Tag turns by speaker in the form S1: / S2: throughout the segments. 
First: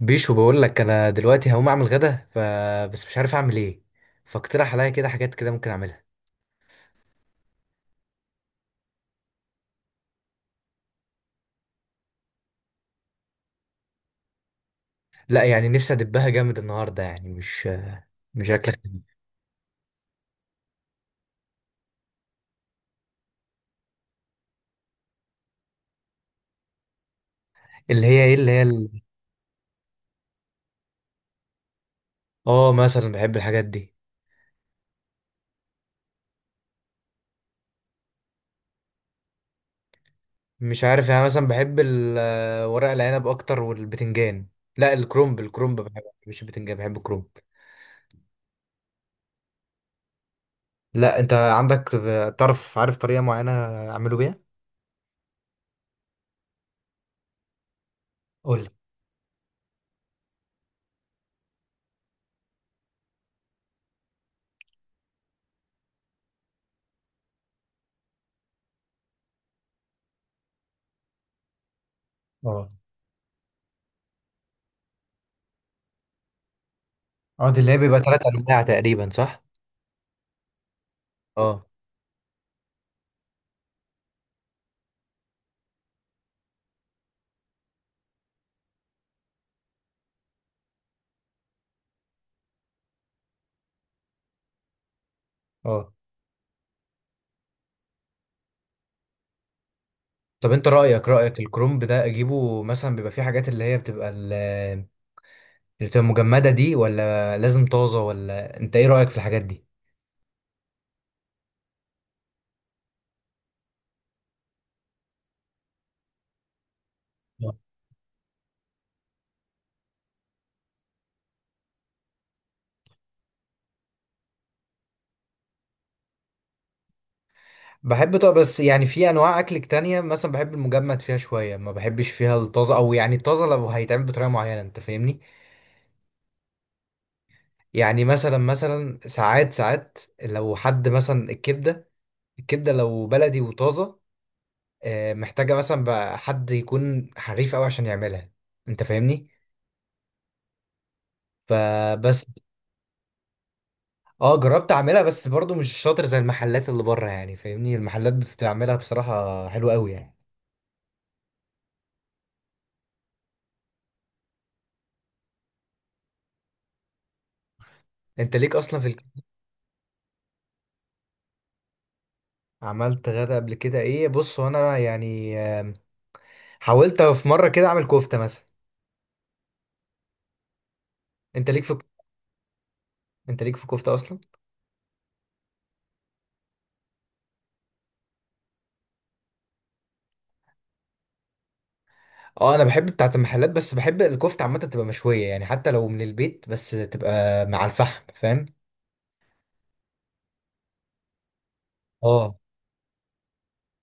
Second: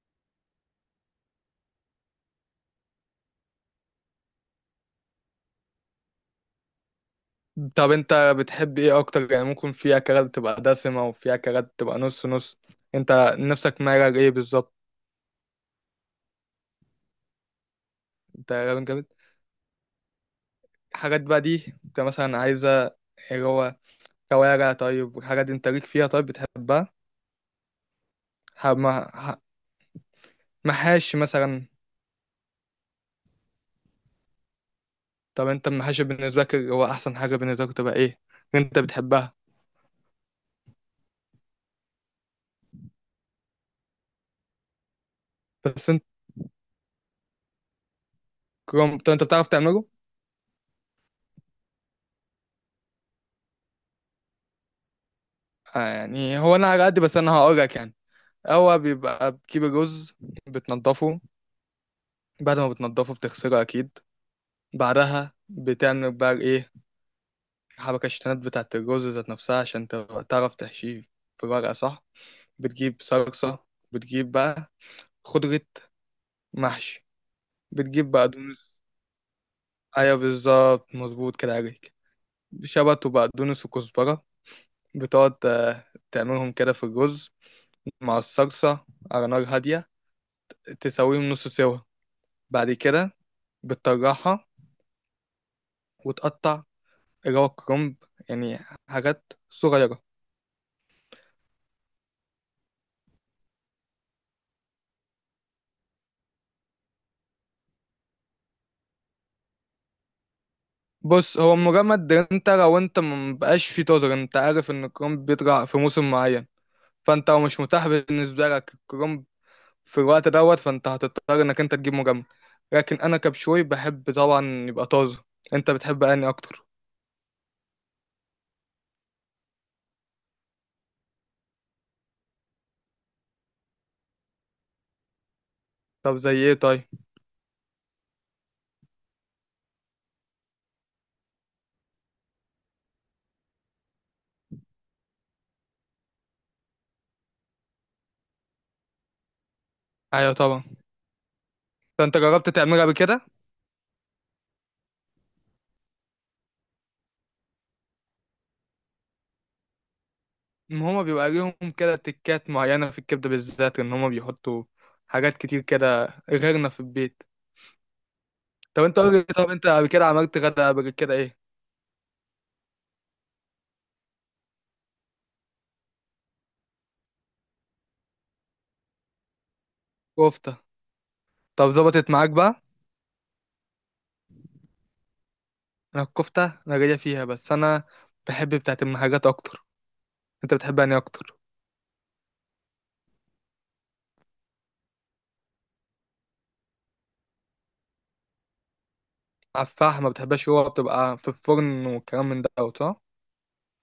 S1: بيشو بقول لك انا دلوقتي هقوم اعمل غدا بس مش عارف اعمل ايه. فاقترح عليا كده حاجات كده ممكن اعملها.
S2: طب انت بتحب ايه اكتر؟ يعني ممكن في اكلات بتبقى دسمة وفي اكلات بتبقى نص نص. انت نفسك مايل ايه بالظبط؟
S1: لا، يعني نفسي ادبها جامد النهارده، يعني مش
S2: انت
S1: اكل
S2: راجل جامد.
S1: خفيف.
S2: الحاجات بقى دي انت مثلا عايزة، اللي هو كوارع طيب، والحاجات دي انت ليك فيها؟ طيب بتحبها؟
S1: اللي هي ايه اللي هي
S2: ح-
S1: ال...
S2: مع- ح- محاشي مثلا.
S1: اه، مثلا بحب الحاجات دي.
S2: طب انت المحاشي بالنسبة لك، اللي هو احسن حاجة بالنسبة لك، تبقى ايه؟ انت بتحبها؟
S1: مش عارف، يعني مثلا بحب ورق العنب اكتر والبتنجان. لا، الكرنب، الكرنب
S2: بس انت،
S1: بحبه، مش البتنجان. بحب الكرنب.
S2: طب انت بتعرف تعمله؟
S1: لا، انت عندك تعرف عارف طريقه معينه اعمله بيها.
S2: آه، يعني هو انا على قد، بس انا هقولك يعني.
S1: قول لي.
S2: هو بيبقى بتجيب الرز، بتنضفه، بعد ما بتنضفه بتغسله اكيد، بعدها بتعمل بقى ايه؟ حبكة الشتانات بتاعة الرز ذات نفسها عشان تعرف تحشيه في الورقة، صح؟
S1: اه.
S2: بتجيب صلصة، بتجيب بقى خضرة محشي،
S1: اه، دي اللي هي بيبقى
S2: بتجيب
S1: ثلاث انواع
S2: بقدونس.
S1: تقريبا، صح.
S2: ايوه بالظبط، مظبوط كده
S1: اه.
S2: عليك. شبت وبقدونس وكزبرة، بتقعد تعملهم كده في الرز مع الصلصة، على نار هادية، تسويهم نص سوا. بعد كده بتطرحها
S1: اه
S2: وتقطع، اللي هو كرنب، يعني حاجات صغيرة.
S1: طب انت رأيك، الكرومب ده اجيبه مثلا بيبقى فيه حاجات اللي هي اللي بتبقى مجمدة دي، ولا لازم طازة؟ ولا انت ايه رأيك في الحاجات دي؟
S2: بص، هو مجمد. انت لو انت مبقاش في تزر، انت عارف ان الكرنب بيطلع في موسم معين، فانت لو مش متاح بالنسبه لك الكرنب في الوقت دوت، فانت هتضطر انك انت تجيب مجمد. لكن انا كبشوي بحب طبعا يبقى طازه. انت بتحب اني اكتر؟
S1: بحب. طب بس يعني في انواع اكل تانية مثلا بحب المجمد فيها شوية، ما بحبش فيها الطازة. او يعني الطازة لو هيتعمل بطريقة معينة، انت فاهمني.
S2: طب زي ايه طيب؟
S1: يعني مثلا مثلا ساعات ساعات لو حد مثلا الكبدة، الكبدة لو بلدي وطازة، محتاجة مثلا بقى حد يكون حريف قوي عشان يعملها. انت فاهمني.
S2: ايوه طبعا. فانت
S1: فبس.
S2: جربت تعملها بكده؟
S1: اه جربت اعملها، بس برضو مش شاطر زي المحلات اللي بره. يعني فاهمني، المحلات بتعملها بصراحة حلوة قوي يعني.
S2: ما هما بيبقى ليهم كده تكات معينه في الكبده بالذات، ان هما بيحطوا حاجات كتير كده غيرنا في البيت.
S1: انت ليك اصلا
S2: طب انت قول لي، طب انت قبل كده عملت غدا قبل كده ايه؟
S1: عملت غدا قبل كده ايه؟ بص، وانا يعني حاولت في مرة كده اعمل كفتة مثلا.
S2: كفته.
S1: انت ليك
S2: طب
S1: في
S2: ظبطت معاك بقى؟
S1: انت ليك في كفتة اصلا.
S2: انا الكفتة انا جاية فيها، بس انا بحب بتاعة المحاجات اكتر. انت بتحبها يعني اكتر؟
S1: اه انا بحب بتاعة المحلات، بس بحب الكفتة عامة تبقى مشوية، يعني حتى لو من البيت بس تبقى مع الفحم، فاهم.
S2: على الفحم ما بتحبهاش؟ هو بتبقى في الفرن والكلام
S1: اه.
S2: من دوت، صح؟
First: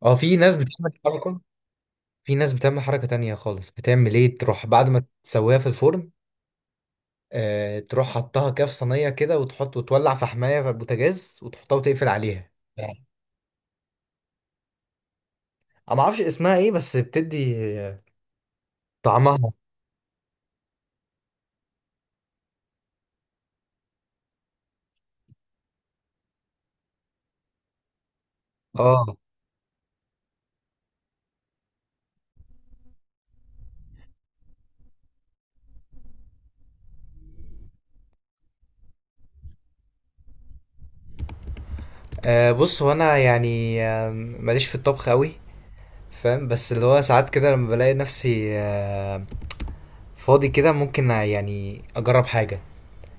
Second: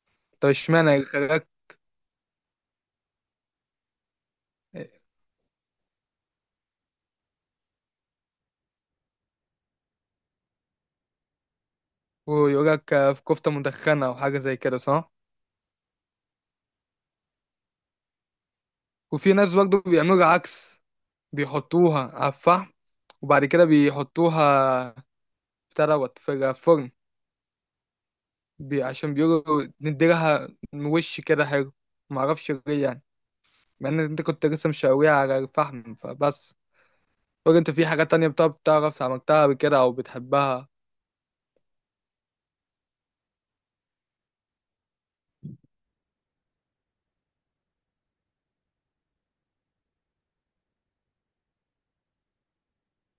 S1: اه، في
S2: طب
S1: ناس بتعمل
S2: اشمعنى
S1: حركة.
S2: يخرجك؟
S1: في ناس بتعمل حركة تانية خالص، بتعمل ايه؟ تروح بعد ما تسويها في الفرن، تروح حطها كده في صينيه كده، وتحط وتولع في حمايه في البوتاجاز وتحطها وتقفل عليها
S2: ويقولك؟
S1: يعني.
S2: في كفتة مدخنة او حاجة زي كده، صح؟
S1: انا ما اعرفش اسمها ايه، بس بتدي
S2: وفي
S1: طعمها.
S2: ناس برضه بيعملوا العكس، بيحطوها على الفحم، وبعد كده بيحطوها بتاع دوت في الفرن، بي، عشان
S1: اه.
S2: بيقولوا نديلها وش كده حلو. معرفش ليه يعني، مع ان انت كنت لسه مشاويها على الفحم فبس. قولي انت، في حاجات تانية بتعرف عملتها قبل كده او بتحبها؟
S1: بص، هو انا يعني ماليش في الطبخ قوي، فاهم. بس اللي هو ساعات كده لما بلاقي نفسي فاضي كده، ممكن يعني اجرب حاجه.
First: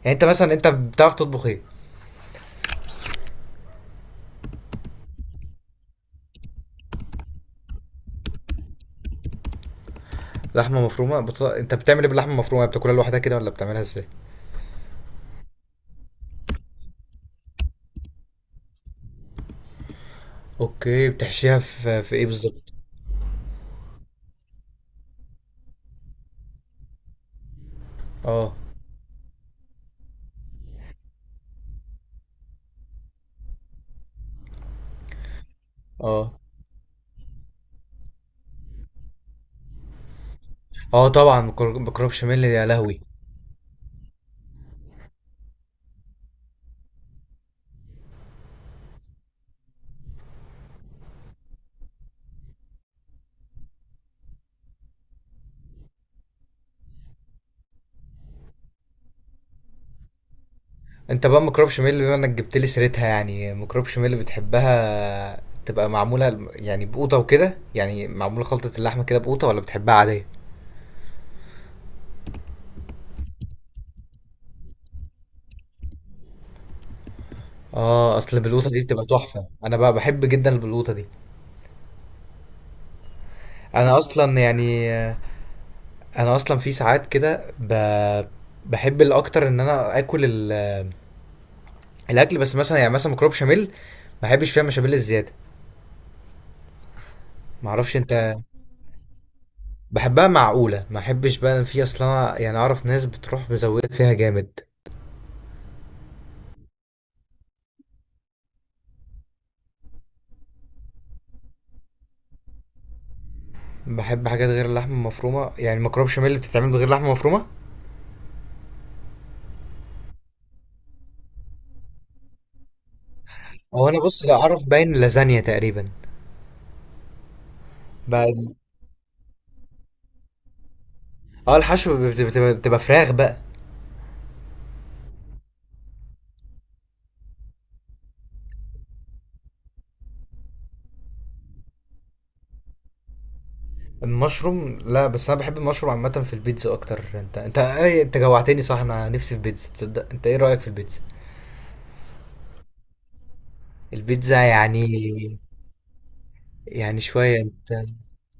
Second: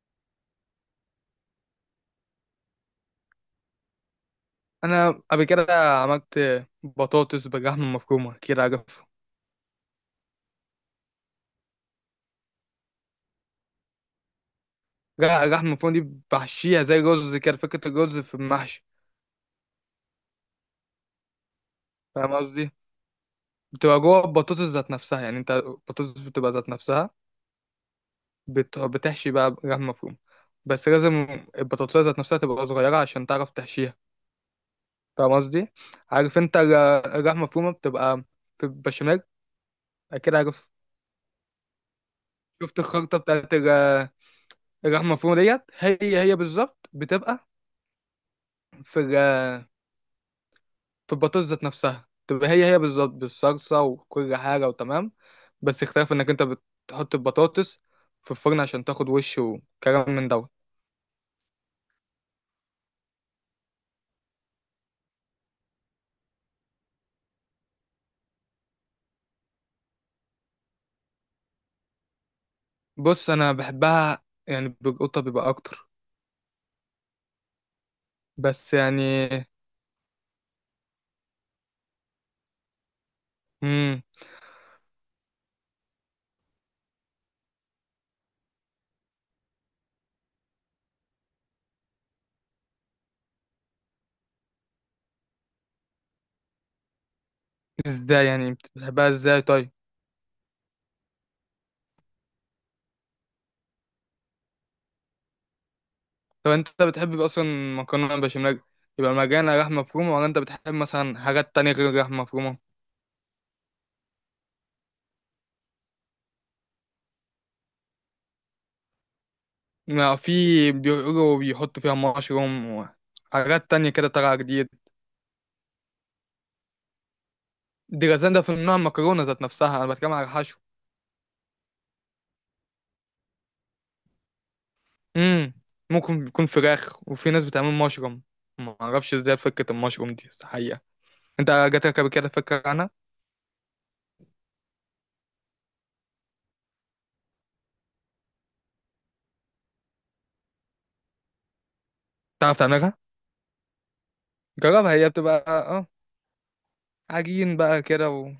S1: يعني انت مثلا، انت بتعرف تطبخ ايه؟
S2: انا قبل كده عملت بطاطس باللحمة المفرومة، كده عارف؟
S1: انت بتعمل ايه باللحمه المفرومه؟ بتاكلها لوحدها كده ولا بتعملها ازاي؟
S2: لا، اللحمة المفرومة دي بحشيها زي رز، كده فكرة الرز في المحشي.
S1: اوكي، بتحشيها في ايه
S2: فاهم قصدي؟
S1: بالظبط؟
S2: بتبقى جوه البطاطس ذات نفسها، يعني انت البطاطس بتبقى ذات نفسها،
S1: اه.
S2: بتحشي بقى لحمة مفرومة. بس لازم البطاطس ذات نفسها تبقى صغيرة عشان تعرف تحشيها. فاهم قصدي؟ عارف
S1: اه.
S2: انت اللحمة المفرومة بتبقى في البشاميل، كده عارف؟
S1: اه طبعا، ميكروب شميل، يا
S2: شفت
S1: لهوي.
S2: الخلطة بتاعت اللحمه المفرومه ديت؟ هي هي بالظبط بتبقى في ال- في البطاطس ذات نفسها، تبقى هي هي بالظبط بالصلصه وكل حاجه وتمام. بس اختلاف انك انت بتحط البطاطس في الفرن عشان تاخد وش وكلام من دوت.
S1: انت بقى ميكروب شميل بما انك جبت لي سيرتها، يعني ميكروب شميل بتحبها تبقى معموله يعني بقوطه وكده؟ يعني معموله خلطه اللحمه كده بقوطه، ولا بتحبها عاديه؟
S2: بص انا بحبها يعني بالقطه بيبقى اكتر،
S1: اه، اصل بالقوطه
S2: بس
S1: دي بتبقى
S2: يعني
S1: تحفه. انا بقى بحب جدا البلوطه دي. انا
S2: امم
S1: اصلا يعني، انا اصلا في ساعات كده بحب الاكتر ان انا اكل الاكل، بس مثلا يعني مثلا ميكروب شميل ما بحبش فيها مشابيل الزياده. معرفش
S2: ازاي
S1: انت.
S2: يعني؟ بتحبها ازاي طيب؟
S1: بحبها معقولة، ما احبش بقى إن في اصلا يعني اعرف ناس بتروح مزودة فيها جامد.
S2: طب انت بتحب اصلا مكرونه بشاميل يبقى مجانا لحمه مفرومه، ولا انت بتحب مثلا حاجات تانية غير اللحمه مفرومه؟
S1: بحب حاجات غير اللحمة المفرومة، يعني مكرونة بشاميل اللي بتتعمل بغير لحمة مفرومة.
S2: ما في، بيقولوا بيحطوا فيها مشروم وحاجات
S1: او
S2: تانية
S1: انا
S2: كده
S1: بص لا
S2: طالعة
S1: اعرف،
S2: جديد.
S1: باين لازانيا تقريبا.
S2: دي ده في
S1: بقى-
S2: نوع المكرونة ذات نفسها، أنا بتكلم على الحشو.
S1: اه الحشو بتبقى فراخ بقى.
S2: امم ممكن يكون فراخ، وفي ناس بتعمل مشروم. ما أعرفش إزاي فكرة المشروم دي الحقيقة. أنت جاتلك قبل كده فكرة عنها؟
S1: المشروم لا، بس انا بحب المشروم عامة في البيتزا اكتر. انت ايه، انت جوعتني صح. انا نفسي في بيتزا، تصدق؟ انت ايه رأيك في البيتزا؟
S2: تعرف تعملها؟
S1: البيتزا يعني؟
S2: جربها، هي بتبقى
S1: يعني شوية
S2: عجين
S1: انت.
S2: بقى كده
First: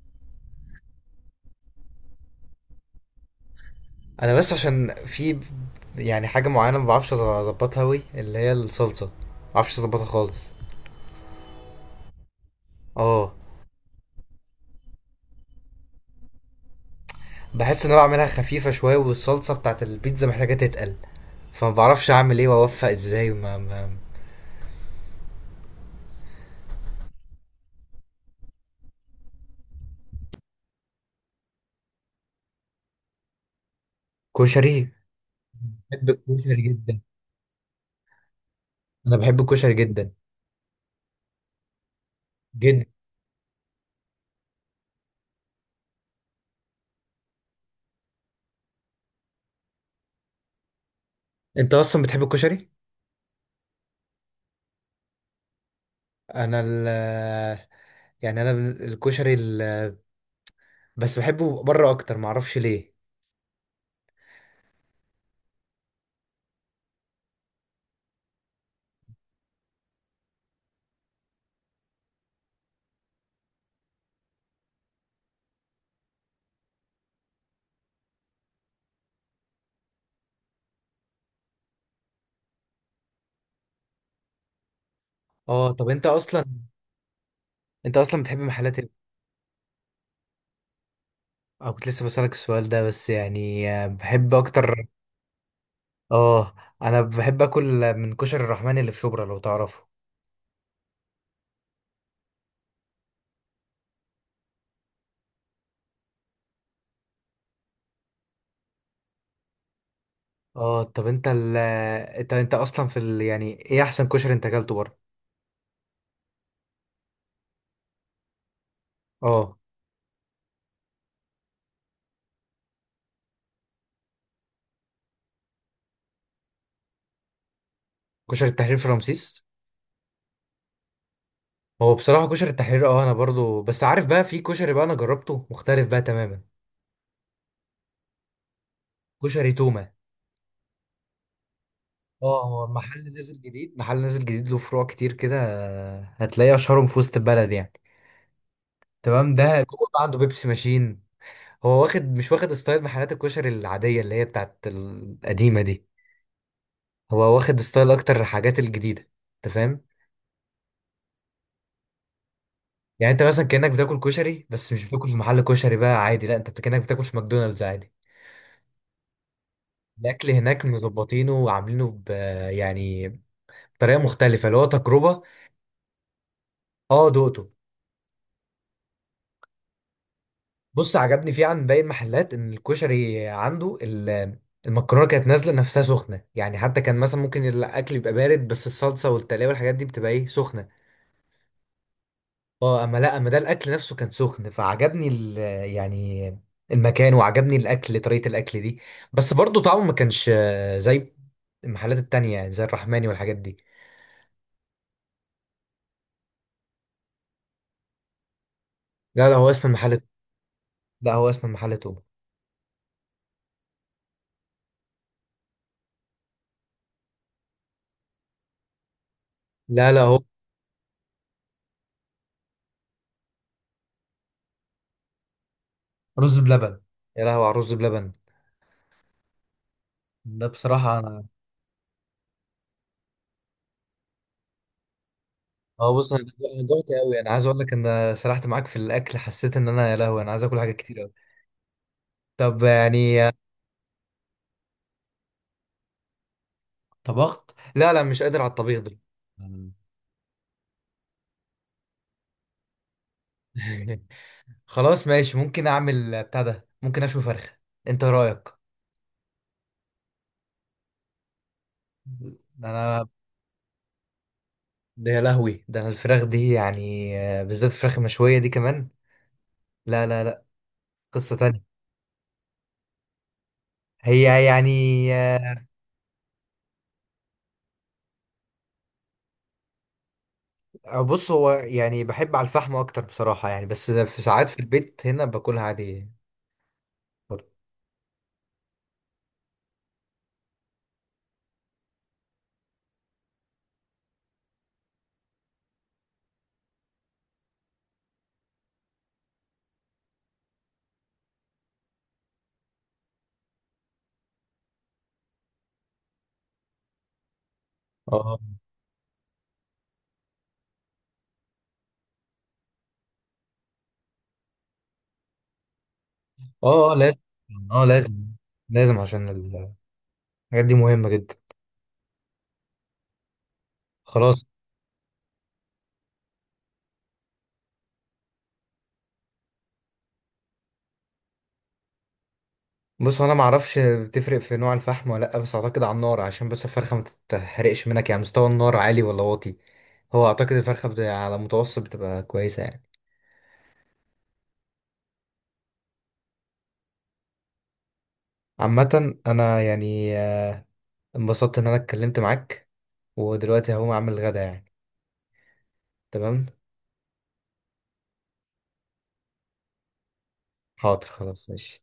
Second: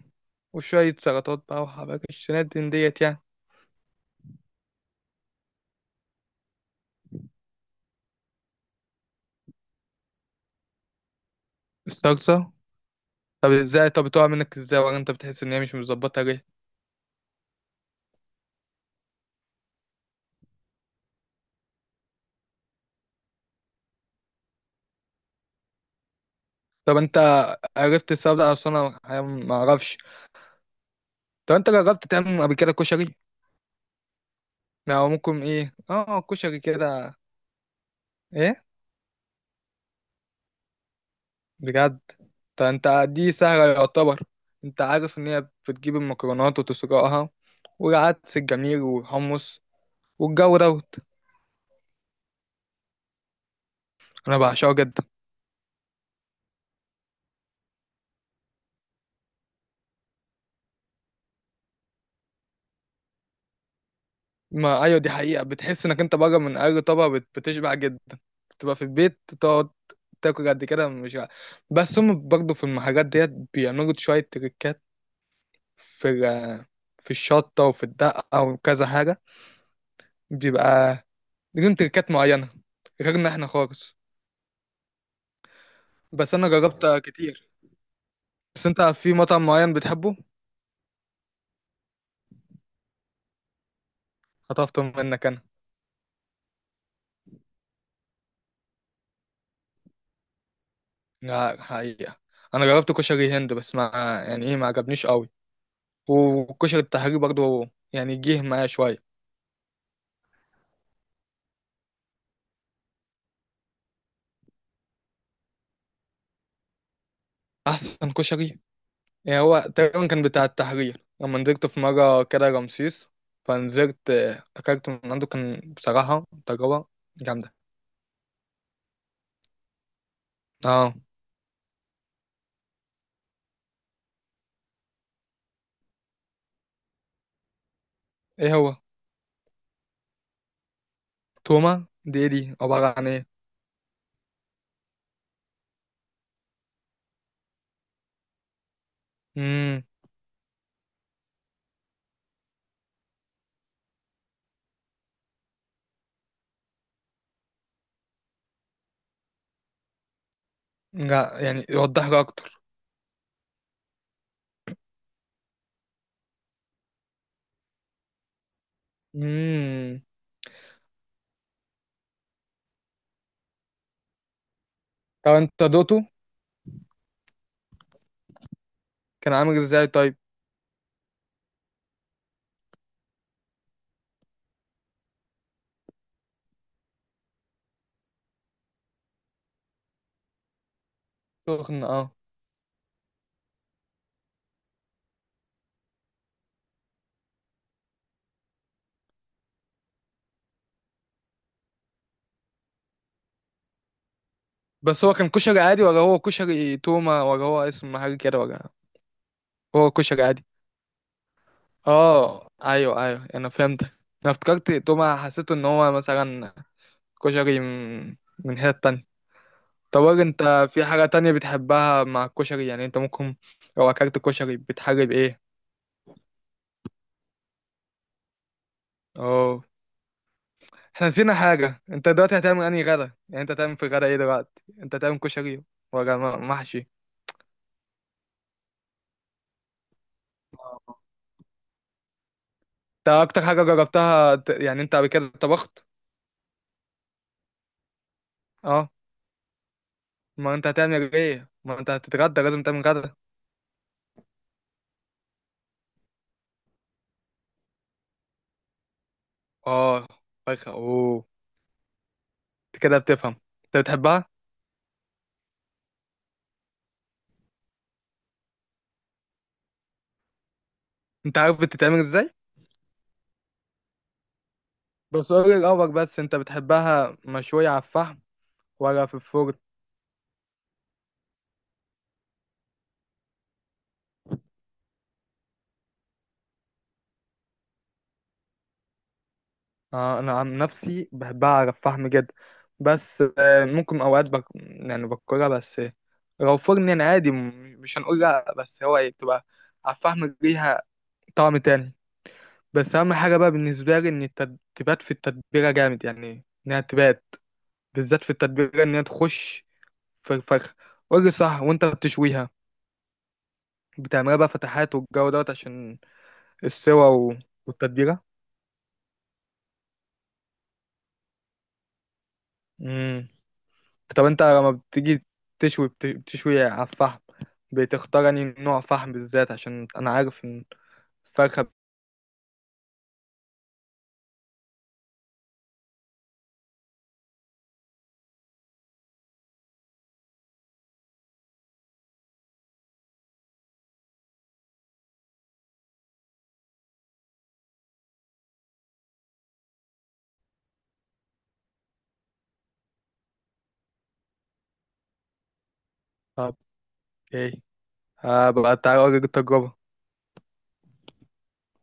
S2: وشوية سلطات بقى وحباك الشنات من ديت يعني.
S1: انا بس عشان في يعني حاجه معينه ما بعرفش اظبطها قوي، اللي هي الصلصه ما بعرفش اظبطها خالص.
S2: الصلصة؟
S1: اه.
S2: طب إزاي؟ طب بتقع منك إزاي، ولا أنت بتحس إن هي مش مظبطة ليه؟
S1: بحس ان انا بعملها خفيفه شويه، والصلصه بتاعت البيتزا محتاجه تتقل، فما بعرفش اعمل ايه واوفق ازاي ما, ما...
S2: طب أنت عرفت السبب ده اصلا؟ انا ما اعرفش. طب انت جربت تعمل قبل كده كشري،
S1: كشري.
S2: او ممكن ايه،
S1: بحب
S2: اه كشري
S1: الكشري جدا.
S2: كده؟ ايه؟
S1: انا بحب الكشري جدا.
S2: بجد؟ طب
S1: جدا.
S2: انت دي سهله يعتبر. انت عارف ان هي بتجيب المكرونات وتسلقها، والعدس الجميل والحمص والجو دوت.
S1: انت اصلا بتحب الكشري؟
S2: انا بعشقه جدا.
S1: انا ال يعني انا بس بحبه بره اكتر، ما اعرفش ليه.
S2: ما ايوه، دي حقيقه، بتحس انك انت بره من اي طبق بتشبع جدا. بتبقى في البيت تقعد تاكل قد كده مش ع- بس هم برضه في المحلات ديت بيعملوا شويه تريكات، في ال- في الشطه وفي الدقه وكذا حاجه، بيبقى ليهم تركات معينة غيرنا احنا خالص.
S1: اه طب انت
S2: بس
S1: اصلا،
S2: انا جربت كتير.
S1: انت اصلا بتحب
S2: بس
S1: محلات
S2: انت،
S1: إيه؟
S2: في مطعم معين بتحبه؟
S1: اه، كنت لسه بسألك السؤال ده. بس يعني بحب
S2: خطفته
S1: اكتر.
S2: منك انا.
S1: اه. انا بحب اكل من كشري الرحمن اللي في شبرا لو تعرفه.
S2: لا حقيقة، انا جربت كشري هند بس ما، يعني ايه، ما عجبنيش قوي. والكشري التحرير برضو يعني جه معايا شوية.
S1: اه طب انت اصلا في يعني ايه احسن كشري انت اكلته بره؟
S2: احسن كشري، يعني
S1: اه.
S2: هو تقريبا كان بتاع التحرير، لما نزلت في مرة كده رمسيس، فنزلت اكلت من عنده، كان بصراحة تجربة جامدة.
S1: كشري التحرير في رمسيس؟
S2: اه،
S1: هو بصراحة كشري التحرير اه انا برضو. بس عارف بقى في كشري بقى انا جربته مختلف بقى تماما.
S2: ايه هو؟
S1: كشري تومة.
S2: توما دي ايه؟ دي
S1: اه هو
S2: عبارة عن
S1: محل نازل جديد، له فروع كتير كده. هتلاقي اشهرهم في وسط البلد يعني. تمام، ده
S2: ايه؟
S1: جوه بقى عنده بيبسي ماشين. هو واخد، مش واخد ستايل محلات الكشري العادية اللي هي بتاعت القديمة دي. هو واخد ستايل أكتر الحاجات الجديدة. أنت فاهم؟
S2: لا يعني، يوضح لي اكتر.
S1: يعني أنت مثلا كأنك بتاكل كشري بس مش بتاكل في محل كشري بقى عادي، لا أنت كأنك بتاكل في ماكدونالدز عادي.
S2: امم
S1: الأكل هناك مظبطينه وعاملينه ب، يعني بطريقة مختلفة، اللي هو تجربة.
S2: طب انت دوته
S1: أه دقته.
S2: كان عامل ازاي طيب؟
S1: بص، عجبني فيه عن باقي المحلات إن الكشري عنده المكرونة كانت نازلة نفسها سخنة. يعني حتى كان مثلا ممكن الأكل يبقى بارد بس الصلصة والتلاوة والحاجات دي بتبقى إيه، سخنة.
S2: سخن، اه.
S1: اه اما لا، اما ده الاكل نفسه كان سخن. فعجبني ال، يعني المكان، وعجبني الاكل، طريقة الاكل دي. بس برضو طعمه ما كانش زي المحلات التانية، يعني زي الرحماني والحاجات دي.
S2: بس هو كان كشري عادي، ولا هو كشري تومة، ولا هو اسم محل كده، ولا
S1: لا لا، هو اسم
S2: هو
S1: المحل.
S2: كشري عادي؟
S1: لا هو اسم المحل توب.
S2: اه ايوه ايوه، انا فهمتك. انا افتكرت تومة، حسيت ان هو مثلا كشري من حتة تانية.
S1: لا
S2: طب
S1: لا
S2: قول
S1: هو.
S2: لي انت، في حاجة تانية بتحبها مع الكشري؟ يعني انت ممكن لو اكلت كشري بتحلي بايه؟
S1: رز بلبن. يا لهوي على الرز بلبن.
S2: اه،
S1: ده بصراحة
S2: احنا
S1: أنا.
S2: نسينا حاجة، انت دلوقتي هتعمل انهي غدا؟ يعني انت هتعمل في غدا ايه دلوقتي؟ انت هتعمل كشري
S1: اه بص،
S2: ولا
S1: أنا
S2: محشي؟
S1: جوعت أوي. أنا عايز أقول لك أنا سرحت معاك في الأكل. حسيت إن أنا يا لهوي أنا عايز آكل حاجات
S2: آه.
S1: كتير أوي. طب
S2: انت
S1: يعني
S2: اكتر حاجة جربتها يعني انت قبل كده طبخت؟
S1: طبخت؟ لا لا، مش قادر على الطبيخ
S2: اه،
S1: ده.
S2: ما انت هتعمل ايه؟ ما انت هتتغدى، لازم تعمل غدا.
S1: مم. خلاص ماشي، ممكن اعمل بتاع ده، ممكن اشوي فرخه. انت رايك؟
S2: اه، فرخة اوه.
S1: ده
S2: انت كده
S1: انا،
S2: بتفهم. انت بتحبها؟
S1: ده يا لهوي، ده انا الفراخ دي يعني بالذات الفراخ المشويه دي كمان. لا لا لا، قصه
S2: انت عارف
S1: تانية.
S2: بتتعمل ازاي؟
S1: هي يعني
S2: بس قولي الاول، بس انت بتحبها مشوية على الفحم ولا في الفرن؟
S1: بص هو يعني بحب على الفحم اكتر بصراحه يعني. بس في ساعات في البيت هنا باكلها عادي برضه.
S2: انا عن نفسي بحبها على الفحم جدا، بس ممكن اوقات يعني باكلها، بس لو فرن يعني عادي، مش هنقول لا، بس هو ايه، بتبقى على الفحم ليها طعم تاني. بس اهم حاجه بقى بالنسبه لي ان تبات في التتبيله جامد، يعني انها تبات بالذات في
S1: اه.
S2: التتبيله، انها تخش في الفرخه، قول لي صح. وانت بتشويها بتعملها بقى فتحات والجو دوت عشان
S1: اه
S2: السوا
S1: لازم. اه لازم.
S2: والتتبيله.
S1: لازم عشان الحاجات دي مهمه جدا.
S2: طب انت
S1: خلاص.
S2: لما بتيجي تشوي، بتشوي على الفحم، بتختار انهي نوع فحم بالذات؟ عشان انا عارف ان الفرخة
S1: بص، هو انا ما اعرفش بتفرق في نوع الفحم ولا لا. بس اعتقد على النار عشان بس الفرخه ما تتحرقش منك. يعني مستوى النار عالي ولا واطي؟ هو اعتقد الفرخه على متوسط بتبقى كويسه يعني. عامه انا يعني انبسطت ان انا اتكلمت معاك. ودلوقتي هقوم اعمل الغدا يعني. تمام.
S2: بت- ايه، هبقى تعالى اوريك التجربة.
S1: حاضر، خلاص ماشي.